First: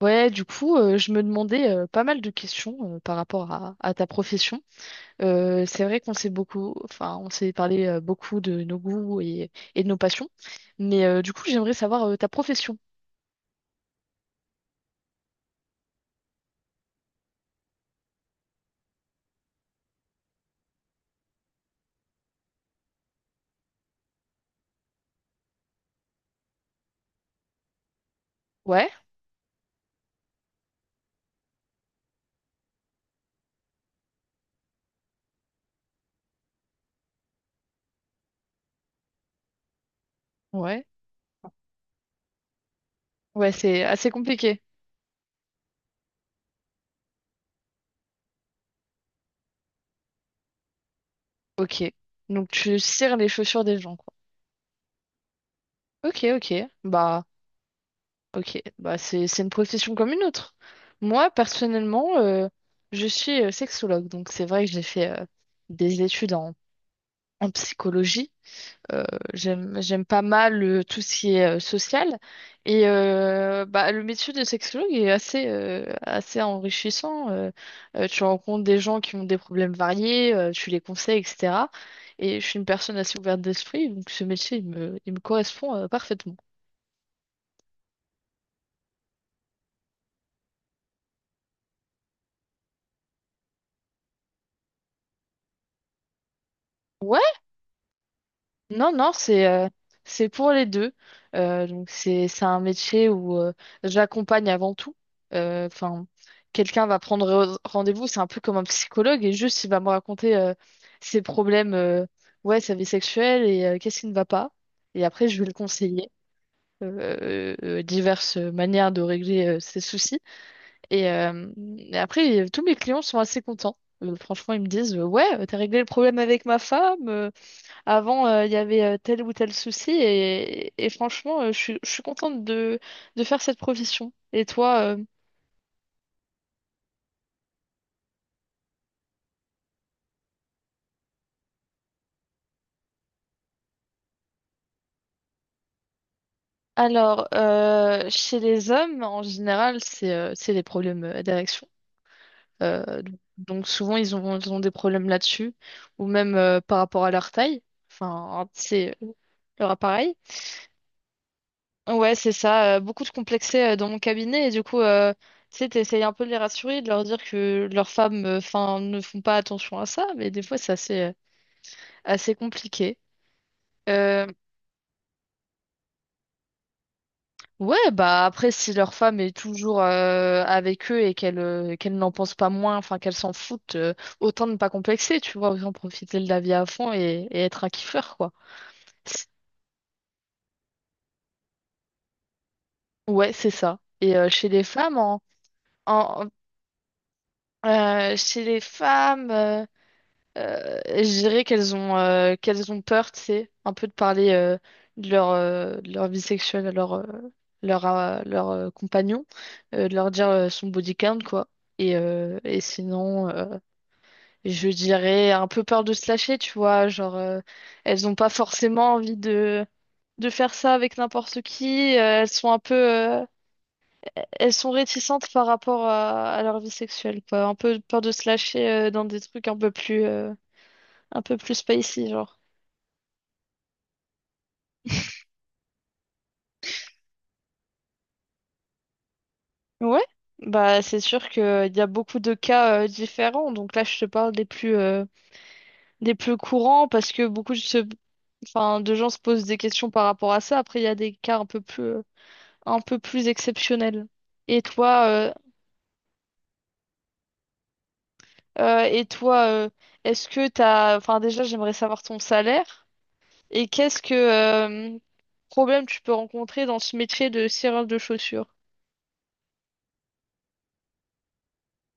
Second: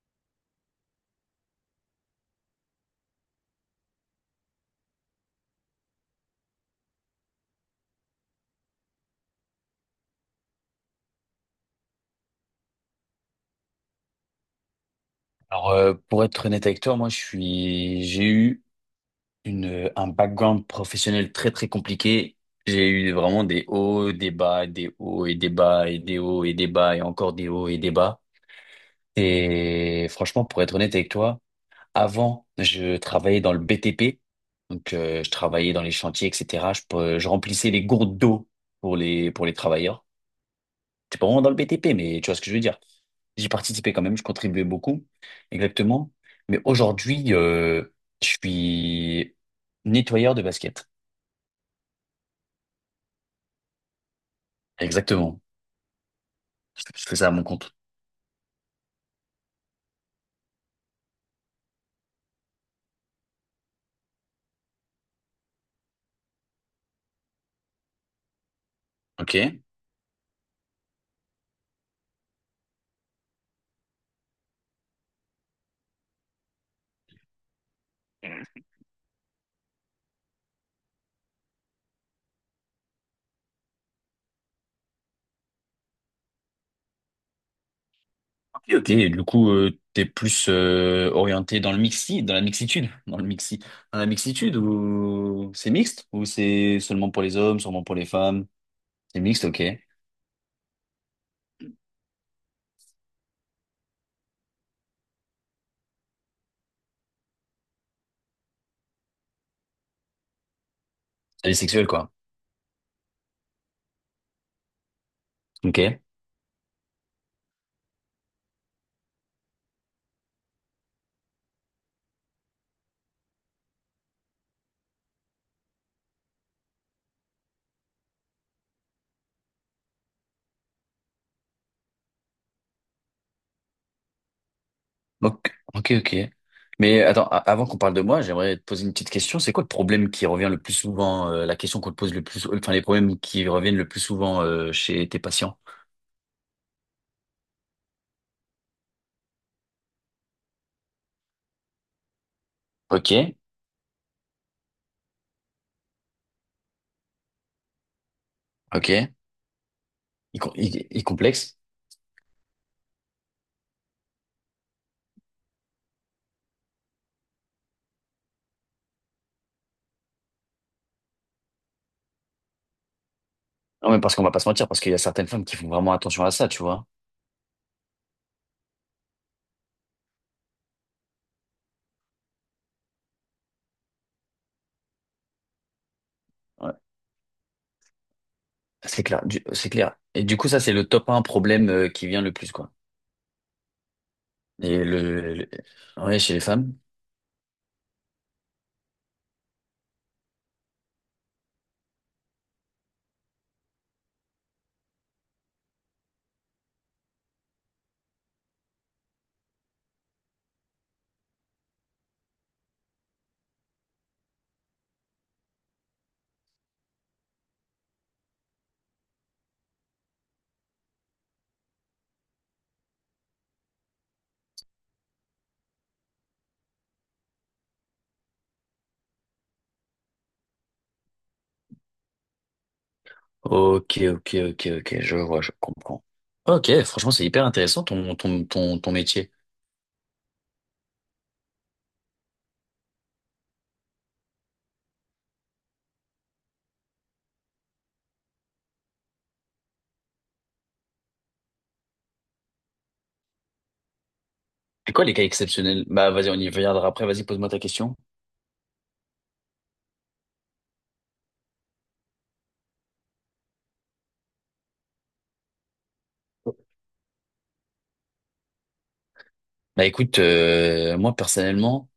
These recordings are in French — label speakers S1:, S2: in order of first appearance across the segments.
S1: Ouais, du coup, je me demandais pas mal de questions par rapport à ta profession. C'est vrai qu'on s'est beaucoup, enfin, on s'est parlé beaucoup de nos goûts et de nos passions, mais du coup, j'aimerais savoir ta profession.
S2: Alors, pour être honnête avec toi, moi, j'ai eu un background professionnel très, très compliqué. J'ai eu vraiment des hauts, des bas, des hauts et des bas, et des hauts et des bas, et encore des hauts et des bas.
S1: Ouais,
S2: Et franchement, pour être honnête avec toi, avant, je travaillais dans le BTP. Donc, je travaillais dans les chantiers, etc. Je remplissais les gourdes d'eau pour les travailleurs.
S1: ouais,
S2: C'est pas vraiment dans le BTP, mais tu vois ce que je veux dire. J'y
S1: ouais, c'est
S2: participais quand
S1: assez
S2: même, je
S1: compliqué.
S2: contribuais beaucoup, exactement. Mais aujourd'hui, je suis nettoyeur de basket.
S1: Ok, donc tu cires les chaussures des gens, quoi.
S2: Exactement.
S1: Ok,
S2: Je fais
S1: bah,
S2: ça à mon compte.
S1: ok, bah c'est une profession comme une autre. Moi, personnellement, je suis sexologue, donc c'est vrai que j'ai fait des études en en psychologie. euh,
S2: Ok.
S1: j'aime pas mal tout ce qui est social et bah le métier de sexologue est assez assez enrichissant tu rencontres des gens qui ont des problèmes variés, tu les conseilles, etc. Et je suis une personne assez ouverte d'esprit, donc ce métier il me correspond parfaitement.
S2: Ok, ok. Et du coup, t'es plus orienté dans le mixi, dans la mixitude, dans le mixi, dans la mixitude, ou c'est mixte, ou c'est seulement
S1: Ouais,
S2: pour les hommes, seulement pour les femmes?
S1: non, non,
S2: C'est mixte, ok.
S1: c'est pour les deux. Donc c'est un métier où j'accompagne avant tout. Enfin, quelqu'un va prendre rendez-vous, c'est un peu comme un psychologue et juste il va me raconter ses
S2: C'est
S1: problèmes,
S2: sexuel, quoi.
S1: ouais, sa vie sexuelle et qu'est-ce qui ne va pas. Et après, je vais le
S2: Ok.
S1: conseiller. Diverses manières de régler ses soucis. Et, euh, et après, tous mes clients sont assez contents. Franchement, ils me disent, ouais, t'as réglé le problème avec ma femme. Avant, il y avait tel ou tel souci et franchement, je suis contente de faire cette profession. Et toi,
S2: Ok, ok, ok. Mais attends, avant qu'on parle de moi, j'aimerais te poser une petite question. C'est quoi le problème qui revient le plus souvent, la question qu'on te pose le plus, enfin les problèmes qui reviennent le plus souvent chez tes patients?
S1: alors, chez les hommes, en général, c'est les problèmes d'érection. Donc
S2: Ok,
S1: donc souvent, ils ont des problèmes là-dessus, ou même par rapport à leur taille, enfin,
S2: ok.
S1: c'est leur appareil.
S2: Il complexe.
S1: Ouais, c'est ça. Beaucoup de complexés dans mon cabinet et du coup, tu sais, t'essayes un peu de les rassurer, de leur dire que leurs femmes, enfin, ne font pas attention à ça, mais des fois, c'est assez compliqué.
S2: Non, mais parce qu'on
S1: Euh,
S2: va pas se mentir, parce qu'il y a certaines femmes qui font vraiment attention à ça, tu vois.
S1: ouais, bah après, si leur femme est toujours avec eux et qu'elle n'en pense pas moins, enfin qu'elle s'en foutent, autant ne pas complexer, tu vois, autant profiter de la vie à
S2: Ouais.
S1: fond et être un kiffeur, quoi.
S2: C'est clair, c'est clair. Et du coup, ça, c'est le top un problème qui vient le plus, quoi.
S1: Ouais, c'est ça. Et chez les
S2: Et
S1: femmes,
S2: ouais,
S1: en- en-
S2: chez les femmes.
S1: chez les femmes. Je dirais qu'elles ont peur, tu sais, un peu de parler de leur vie sexuelle à leur, compagnon, de leur dire son body count, quoi. Et sinon, je dirais un peu peur de se lâcher, tu vois, genre, elles n'ont pas forcément envie de faire ça avec n'importe qui, elles sont un peu, elles sont réticentes par rapport à leur vie sexuelle, quoi. Un peu peur de se lâcher dans des trucs un peu un peu plus spicy, genre.
S2: Ok, ok, ok, ok, je vois, je comprends. Ok, franchement, c'est hyper intéressant ton, ton, ton, ton métier.
S1: Ouais, bah c'est sûr que il y a beaucoup de cas différents. Donc là, je te parle des plus courants parce que enfin de gens se posent des questions par rapport à ça. Après, il y a des cas un peu plus exceptionnels. Et
S2: C'est quoi
S1: toi,
S2: les cas
S1: euh,
S2: exceptionnels? Bah, vas-y, on y reviendra après. Vas-y, pose-moi ta question.
S1: et toi, est-ce que t'as, enfin déjà, j'aimerais savoir ton salaire et qu'est-ce que problème tu peux rencontrer dans ce métier de cireur de chaussures?
S2: Bah, écoute, moi, personnellement,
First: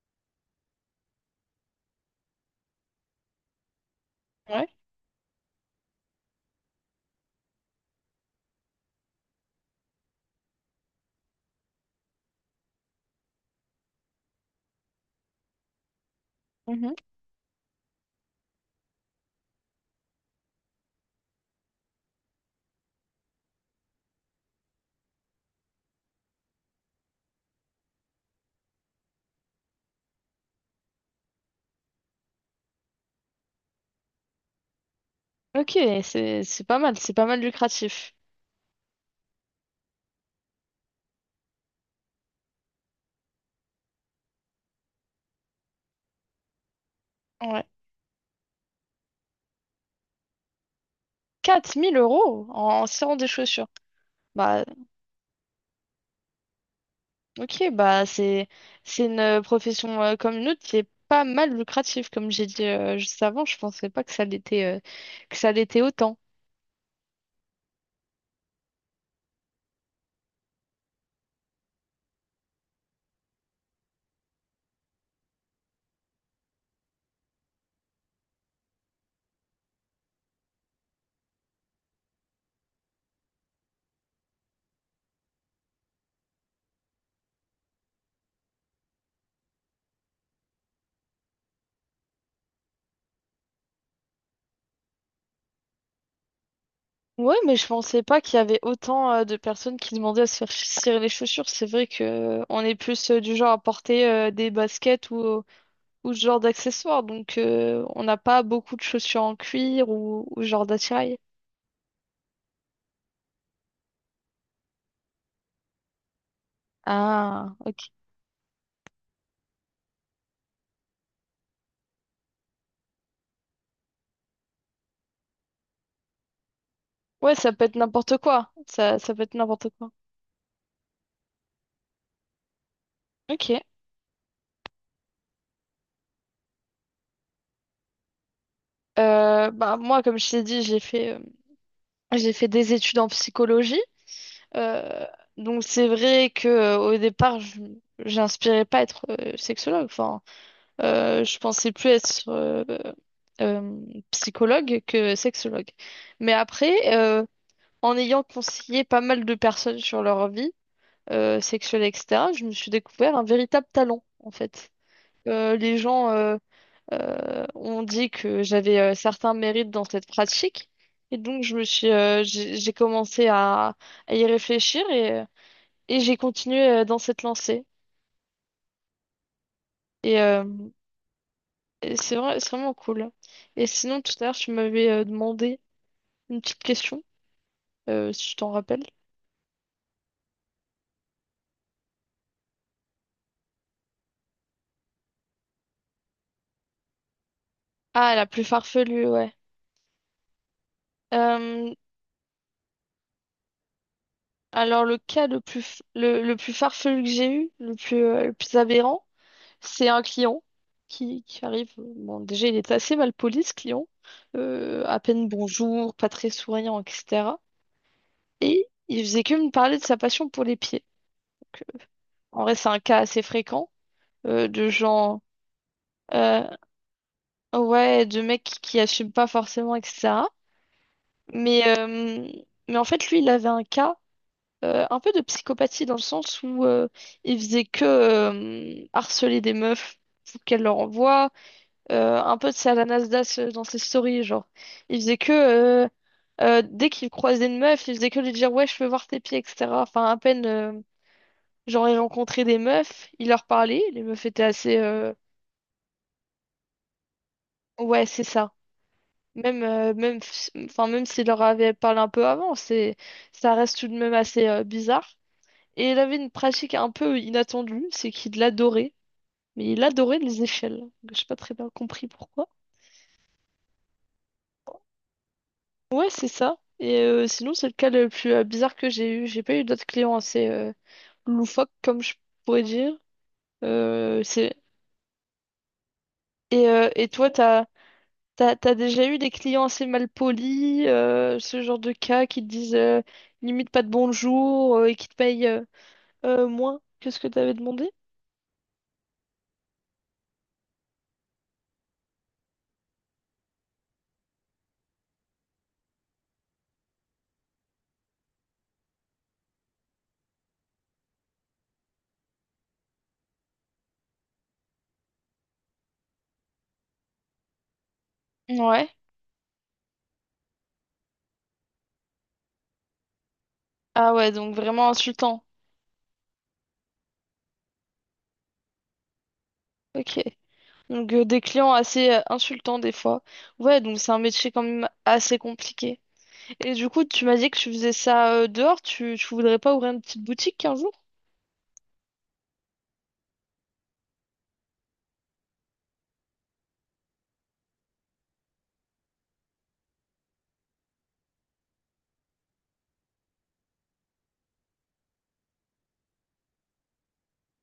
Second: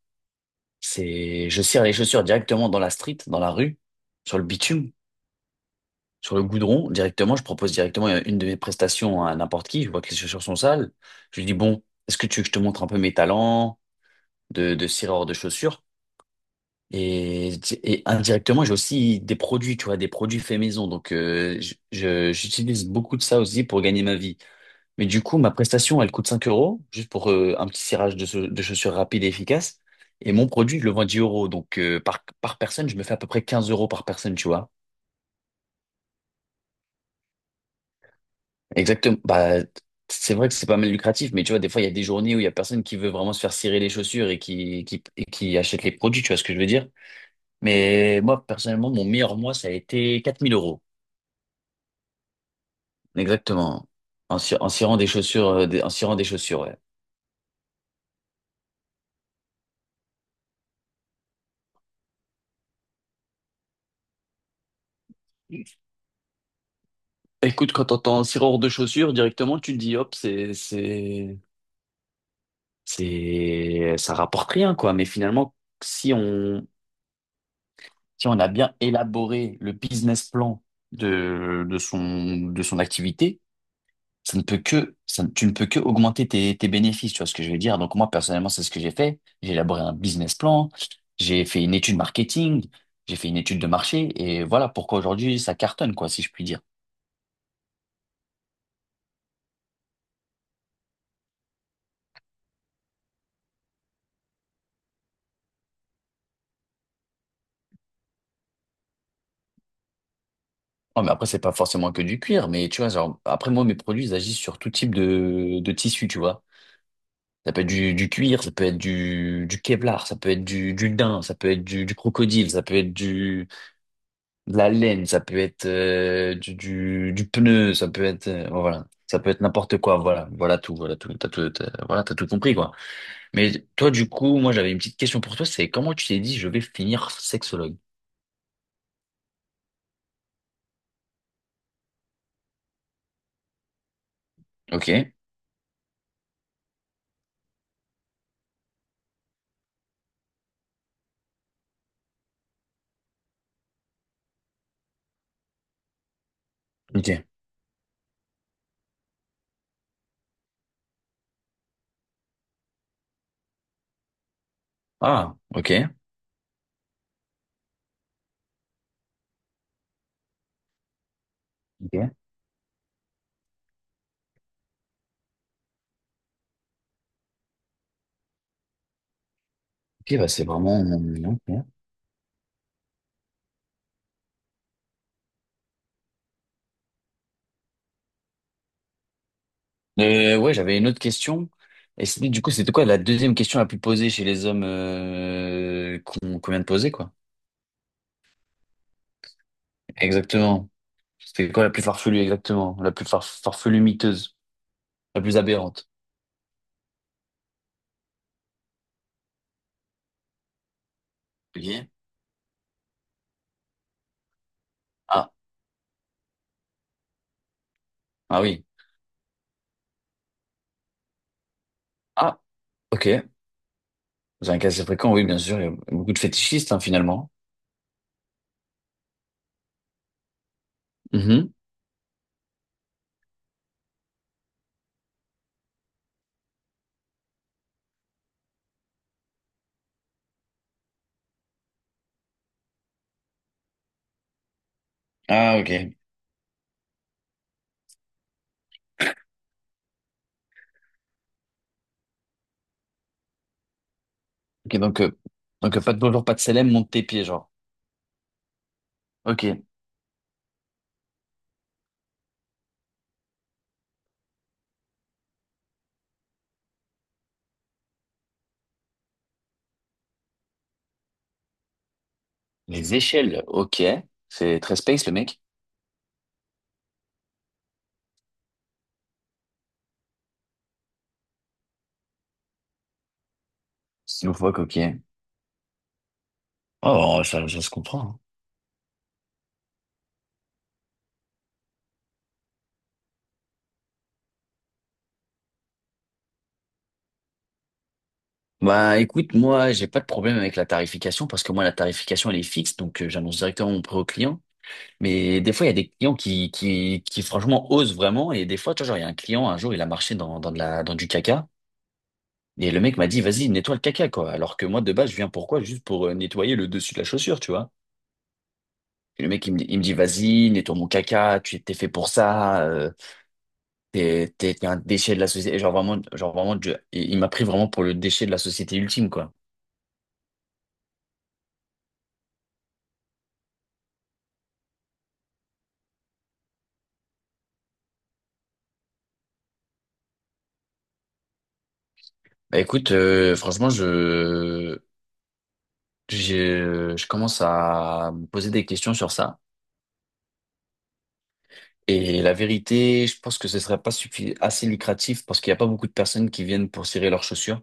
S2: c'est, je cire les chaussures directement dans la street, dans la rue, sur le
S1: Ouais.
S2: bitume, sur le goudron, directement. Je propose directement une de mes prestations à n'importe qui. Je vois que les chaussures sont sales. Je lui dis, bon, est-ce que tu veux que je te montre un peu mes talents de cireur de chaussures?
S1: Mhm.
S2: Et, et indirectement, j'ai aussi des produits, tu vois, des produits faits maison. Donc, j'utilise beaucoup de ça aussi pour gagner ma vie. Mais du coup, ma prestation, elle coûte 5 euros, juste pour un petit cirage chaussures de chaussures, rapide et efficace. Et mon produit, je le vends 10 euros. Donc, par personne, je me fais à peu près 15 euros par personne, tu vois.
S1: Ok, c'est pas mal, c'est pas mal lucratif.
S2: Exactement. Bah, c'est vrai que c'est pas mal lucratif, mais tu vois, des fois, il y a des journées où il y a personne qui veut vraiment se faire cirer les chaussures et et qui achète les produits, tu vois ce que je veux dire.
S1: Ouais.
S2: Mais moi, personnellement, mon meilleur mois, ça a été 4000 euros.
S1: 4000 euros en, en serrant des chaussures.
S2: Exactement.
S1: Bah,
S2: En cirant des chaussures, en cirant des chaussures, ouais.
S1: ok, bah, c'est une profession comme une autre qui est pas mal lucrative. Comme j'ai dit juste avant, je pensais pas que ça l'était que ça l'était autant.
S2: Écoute, quand t'entends un cireur de chaussures, directement, tu te dis, hop, ça rapporte rien, quoi. Mais finalement, si on, si on a bien élaboré le business plan de son activité, ça ne peut que, ça, ne- tu ne peux que augmenter tes, tes bénéfices, tu vois ce que je veux dire. Donc moi, personnellement, c'est ce que j'ai fait. J'ai élaboré un business plan, j'ai fait une étude marketing, j'ai fait une étude de marché, et voilà pourquoi aujourd'hui ça cartonne, quoi, si je puis dire.
S1: Ouais, mais je pensais pas qu'il y avait autant de personnes qui demandaient à se faire cirer les chaussures. C'est vrai que on est plus du genre à porter des baskets ou ce genre d'accessoires. Donc, on n'a pas beaucoup de chaussures en cuir ou ce genre
S2: Non, mais
S1: d'attirail.
S2: après, c'est pas forcément que du cuir, mais tu vois, genre, après, moi, mes produits, ils agissent sur tout type de tissu, tu vois. Ça
S1: Ah,
S2: peut être
S1: ok.
S2: du cuir, ça peut être du Kevlar, ça peut être du daim, ça peut être du crocodile, ça peut être du de la laine, ça peut être du
S1: Ouais, ça peut
S2: pneu,
S1: être
S2: ça peut
S1: n'importe
S2: être
S1: quoi.
S2: bon, voilà,
S1: Ça
S2: ça
S1: peut
S2: peut
S1: être
S2: être
S1: n'importe
S2: n'importe
S1: quoi.
S2: quoi, voilà, voilà tout, t'as tout, voilà, t'as tout compris quoi.
S1: Ok.
S2: Mais toi du coup, moi j'avais une petite question pour toi, c'est comment tu t'es dit je vais finir sexologue?
S1: Bah moi, comme je t'ai dit, j'ai fait des études en psychologie.
S2: Ok,
S1: Euh, donc c'est vrai que au départ, je j'inspirais pas à être sexologue. Enfin, je pensais plus être euh, psychologue que sexologue. Mais après,
S2: ok.
S1: en ayant conseillé pas mal de personnes sur leur vie sexuelle, etc., je me suis découvert un véritable talent, en fait.
S2: Ah, ok.
S1: Les gens On dit que j'avais certains mérites dans cette pratique. Et donc,
S2: Ok.
S1: j'ai commencé à y réfléchir et j'ai continué dans cette lancée.
S2: Ok,
S1: Et,
S2: bah
S1: euh,
S2: c'est vraiment. Ok.
S1: et c'est vrai, c'est vraiment cool. Et sinon, tout à l'heure, tu m'avais demandé une petite question, si je t'en rappelle.
S2: Ouais, j'avais une autre question. Du coup, c'était quoi la deuxième question la plus posée chez les hommes qu'on qu'on vient de poser, quoi?
S1: Ah, la plus farfelue, ouais.
S2: Exactement. C'était quoi la
S1: Euh,
S2: plus farfelue, exactement? La plus farfelue miteuse.
S1: alors,
S2: La plus aberrante.
S1: le plus farfelu que j'ai eu, le plus aberrant, c'est un client qui arrive.
S2: Ok.
S1: Bon, déjà, il est assez mal poli, ce client. À peine
S2: Ah,
S1: bonjour, pas très souriant, etc.
S2: ah oui.
S1: Et il faisait que me parler de sa passion pour les pieds. Donc,
S2: Ah,
S1: en vrai, c'est un cas
S2: ok.
S1: assez
S2: Vous
S1: fréquent
S2: avez un
S1: de
S2: cas assez fréquent,
S1: gens,
S2: oui, bien sûr. Il y a beaucoup de
S1: euh,
S2: fétichistes, hein, finalement.
S1: ouais, de mecs qui assument pas forcément, etc.
S2: Mhm.
S1: Mais, euh, mais en fait, lui, il avait un cas un peu de psychopathie dans le sens où il faisait que harceler des meufs pour qu'elles leur envoient. Un peu, c'est à la Nasdaq dans ses stories, genre. Il faisait que,
S2: Ah, ok.
S1: euh, dès qu'il croisait une meuf, il faisait que lui dire, ouais, je veux voir tes pieds, etc. Enfin, à peine, genre, il rencontrait des meufs, il leur parlait, les meufs étaient assez,
S2: Ok, donc, pas de bonjour, pas de célèbre, monte tes pieds, genre.
S1: ouais, c'est ça.
S2: Ok.
S1: Même, même, enfin, même s'il leur avait parlé un peu avant, c'est, ça reste tout de même assez, bizarre. Et il avait une pratique un peu inattendue, c'est qu'il adorait. Mais il adorait les échelles. J'ai pas très bien compris pourquoi.
S2: Les échelles, ok. C'est très space, le mec.
S1: Ouais, c'est ça. Et sinon, c'est le cas le plus bizarre que j'ai eu. J'ai pas eu d'autres clients assez loufoques, comme je pourrais dire. Euh,
S2: C'est
S1: c'est...
S2: loufoque, ok.
S1: Et
S2: Oh,
S1: toi,
S2: ça se comprend, hein.
S1: t'as déjà eu des clients assez mal polis, ce genre de cas qui te disent limite pas de bonjour et qui te payent moins que ce que t'avais demandé?
S2: Bah, écoute, moi, j'ai pas de problème avec la tarification parce que moi, la tarification, elle est fixe, donc j'annonce directement mon prix au client. Mais des fois, il y a des clients qui franchement osent vraiment. Et des fois, tu vois, genre, il y a un client, un jour, il a marché dans du caca. Et le mec m'a dit, vas-y, nettoie le caca, quoi. Alors que moi, de base, je viens pourquoi? Juste pour nettoyer le dessus de la chaussure, tu vois.
S1: Ouais.
S2: Et le mec, il me dit, vas-y, nettoie mon caca, tu t'es fait pour ça,
S1: Ah ouais, donc
S2: t'es un
S1: vraiment
S2: déchet de la
S1: insultant.
S2: société. Genre vraiment, il m'a pris vraiment pour le déchet de la société ultime, quoi.
S1: Ok. Donc des clients assez insultants des fois. Ouais, donc c'est un métier quand même assez compliqué. Et du coup, tu m'as dit que tu faisais ça dehors, tu voudrais pas ouvrir une petite boutique un jour?
S2: Bah écoute, franchement, j'ai- je commence à me poser des questions sur ça. Et la vérité, je pense que ce serait pas assez lucratif parce qu'il n'y a pas beaucoup de personnes qui viennent pour cirer leurs chaussures.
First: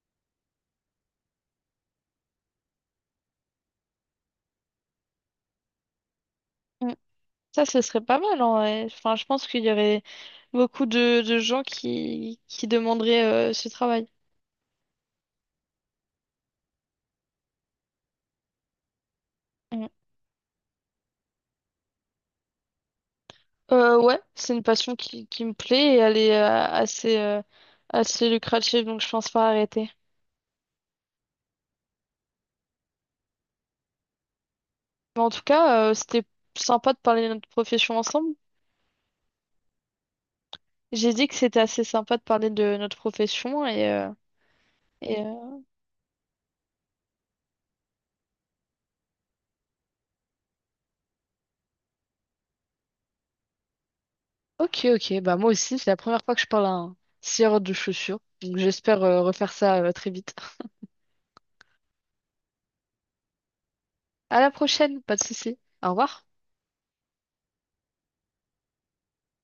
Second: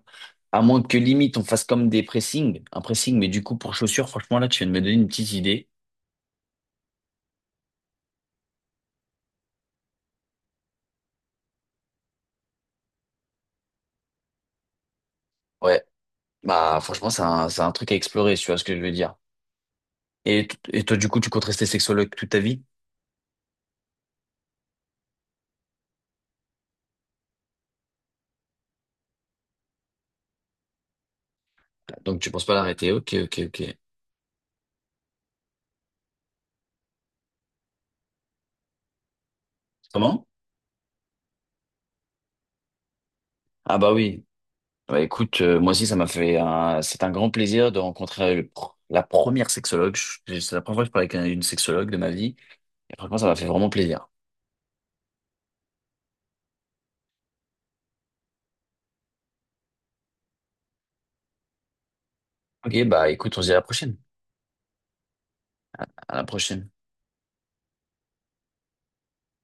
S2: À moins que limite on fasse comme des pressings, un pressing, mais du coup pour chaussures, franchement là tu viens de me donner une petite idée.
S1: Mm. Ça, ce serait pas mal en vrai. Enfin, je pense qu'il y aurait beaucoup de gens qui demanderaient ce travail.
S2: Ouais, bah franchement c'est un truc à explorer, tu vois ce que je veux dire.
S1: Mm.
S2: Et, et toi du coup tu comptes rester sexologue toute ta vie?
S1: Ouais, c'est une passion qui me plaît et elle est assez, assez lucrative, donc je pense pas arrêter.
S2: Donc tu penses pas l'arrêter, ok ok ok.
S1: Mais en tout cas, c'était sympa de parler de notre profession ensemble.
S2: Comment?
S1: J'ai dit que c'était assez sympa de parler de notre profession
S2: Ah bah oui. Bah
S1: et,
S2: écoute,
S1: euh,
S2: moi aussi ça m'a fait un… C'est un grand plaisir de rencontrer la première sexologue. C'est la première fois que je parle avec une sexologue de ma vie. Et franchement, ça m'a fait vraiment plaisir.
S1: Ok, ok. Bah, moi aussi, c'est la première fois que je parle à un scieur de chaussures. Donc, j'espère refaire ça très vite.
S2: Ok, bah écoute, on se dit à la prochaine.
S1: À la prochaine, pas de souci. Au
S2: À la
S1: revoir.
S2: prochaine.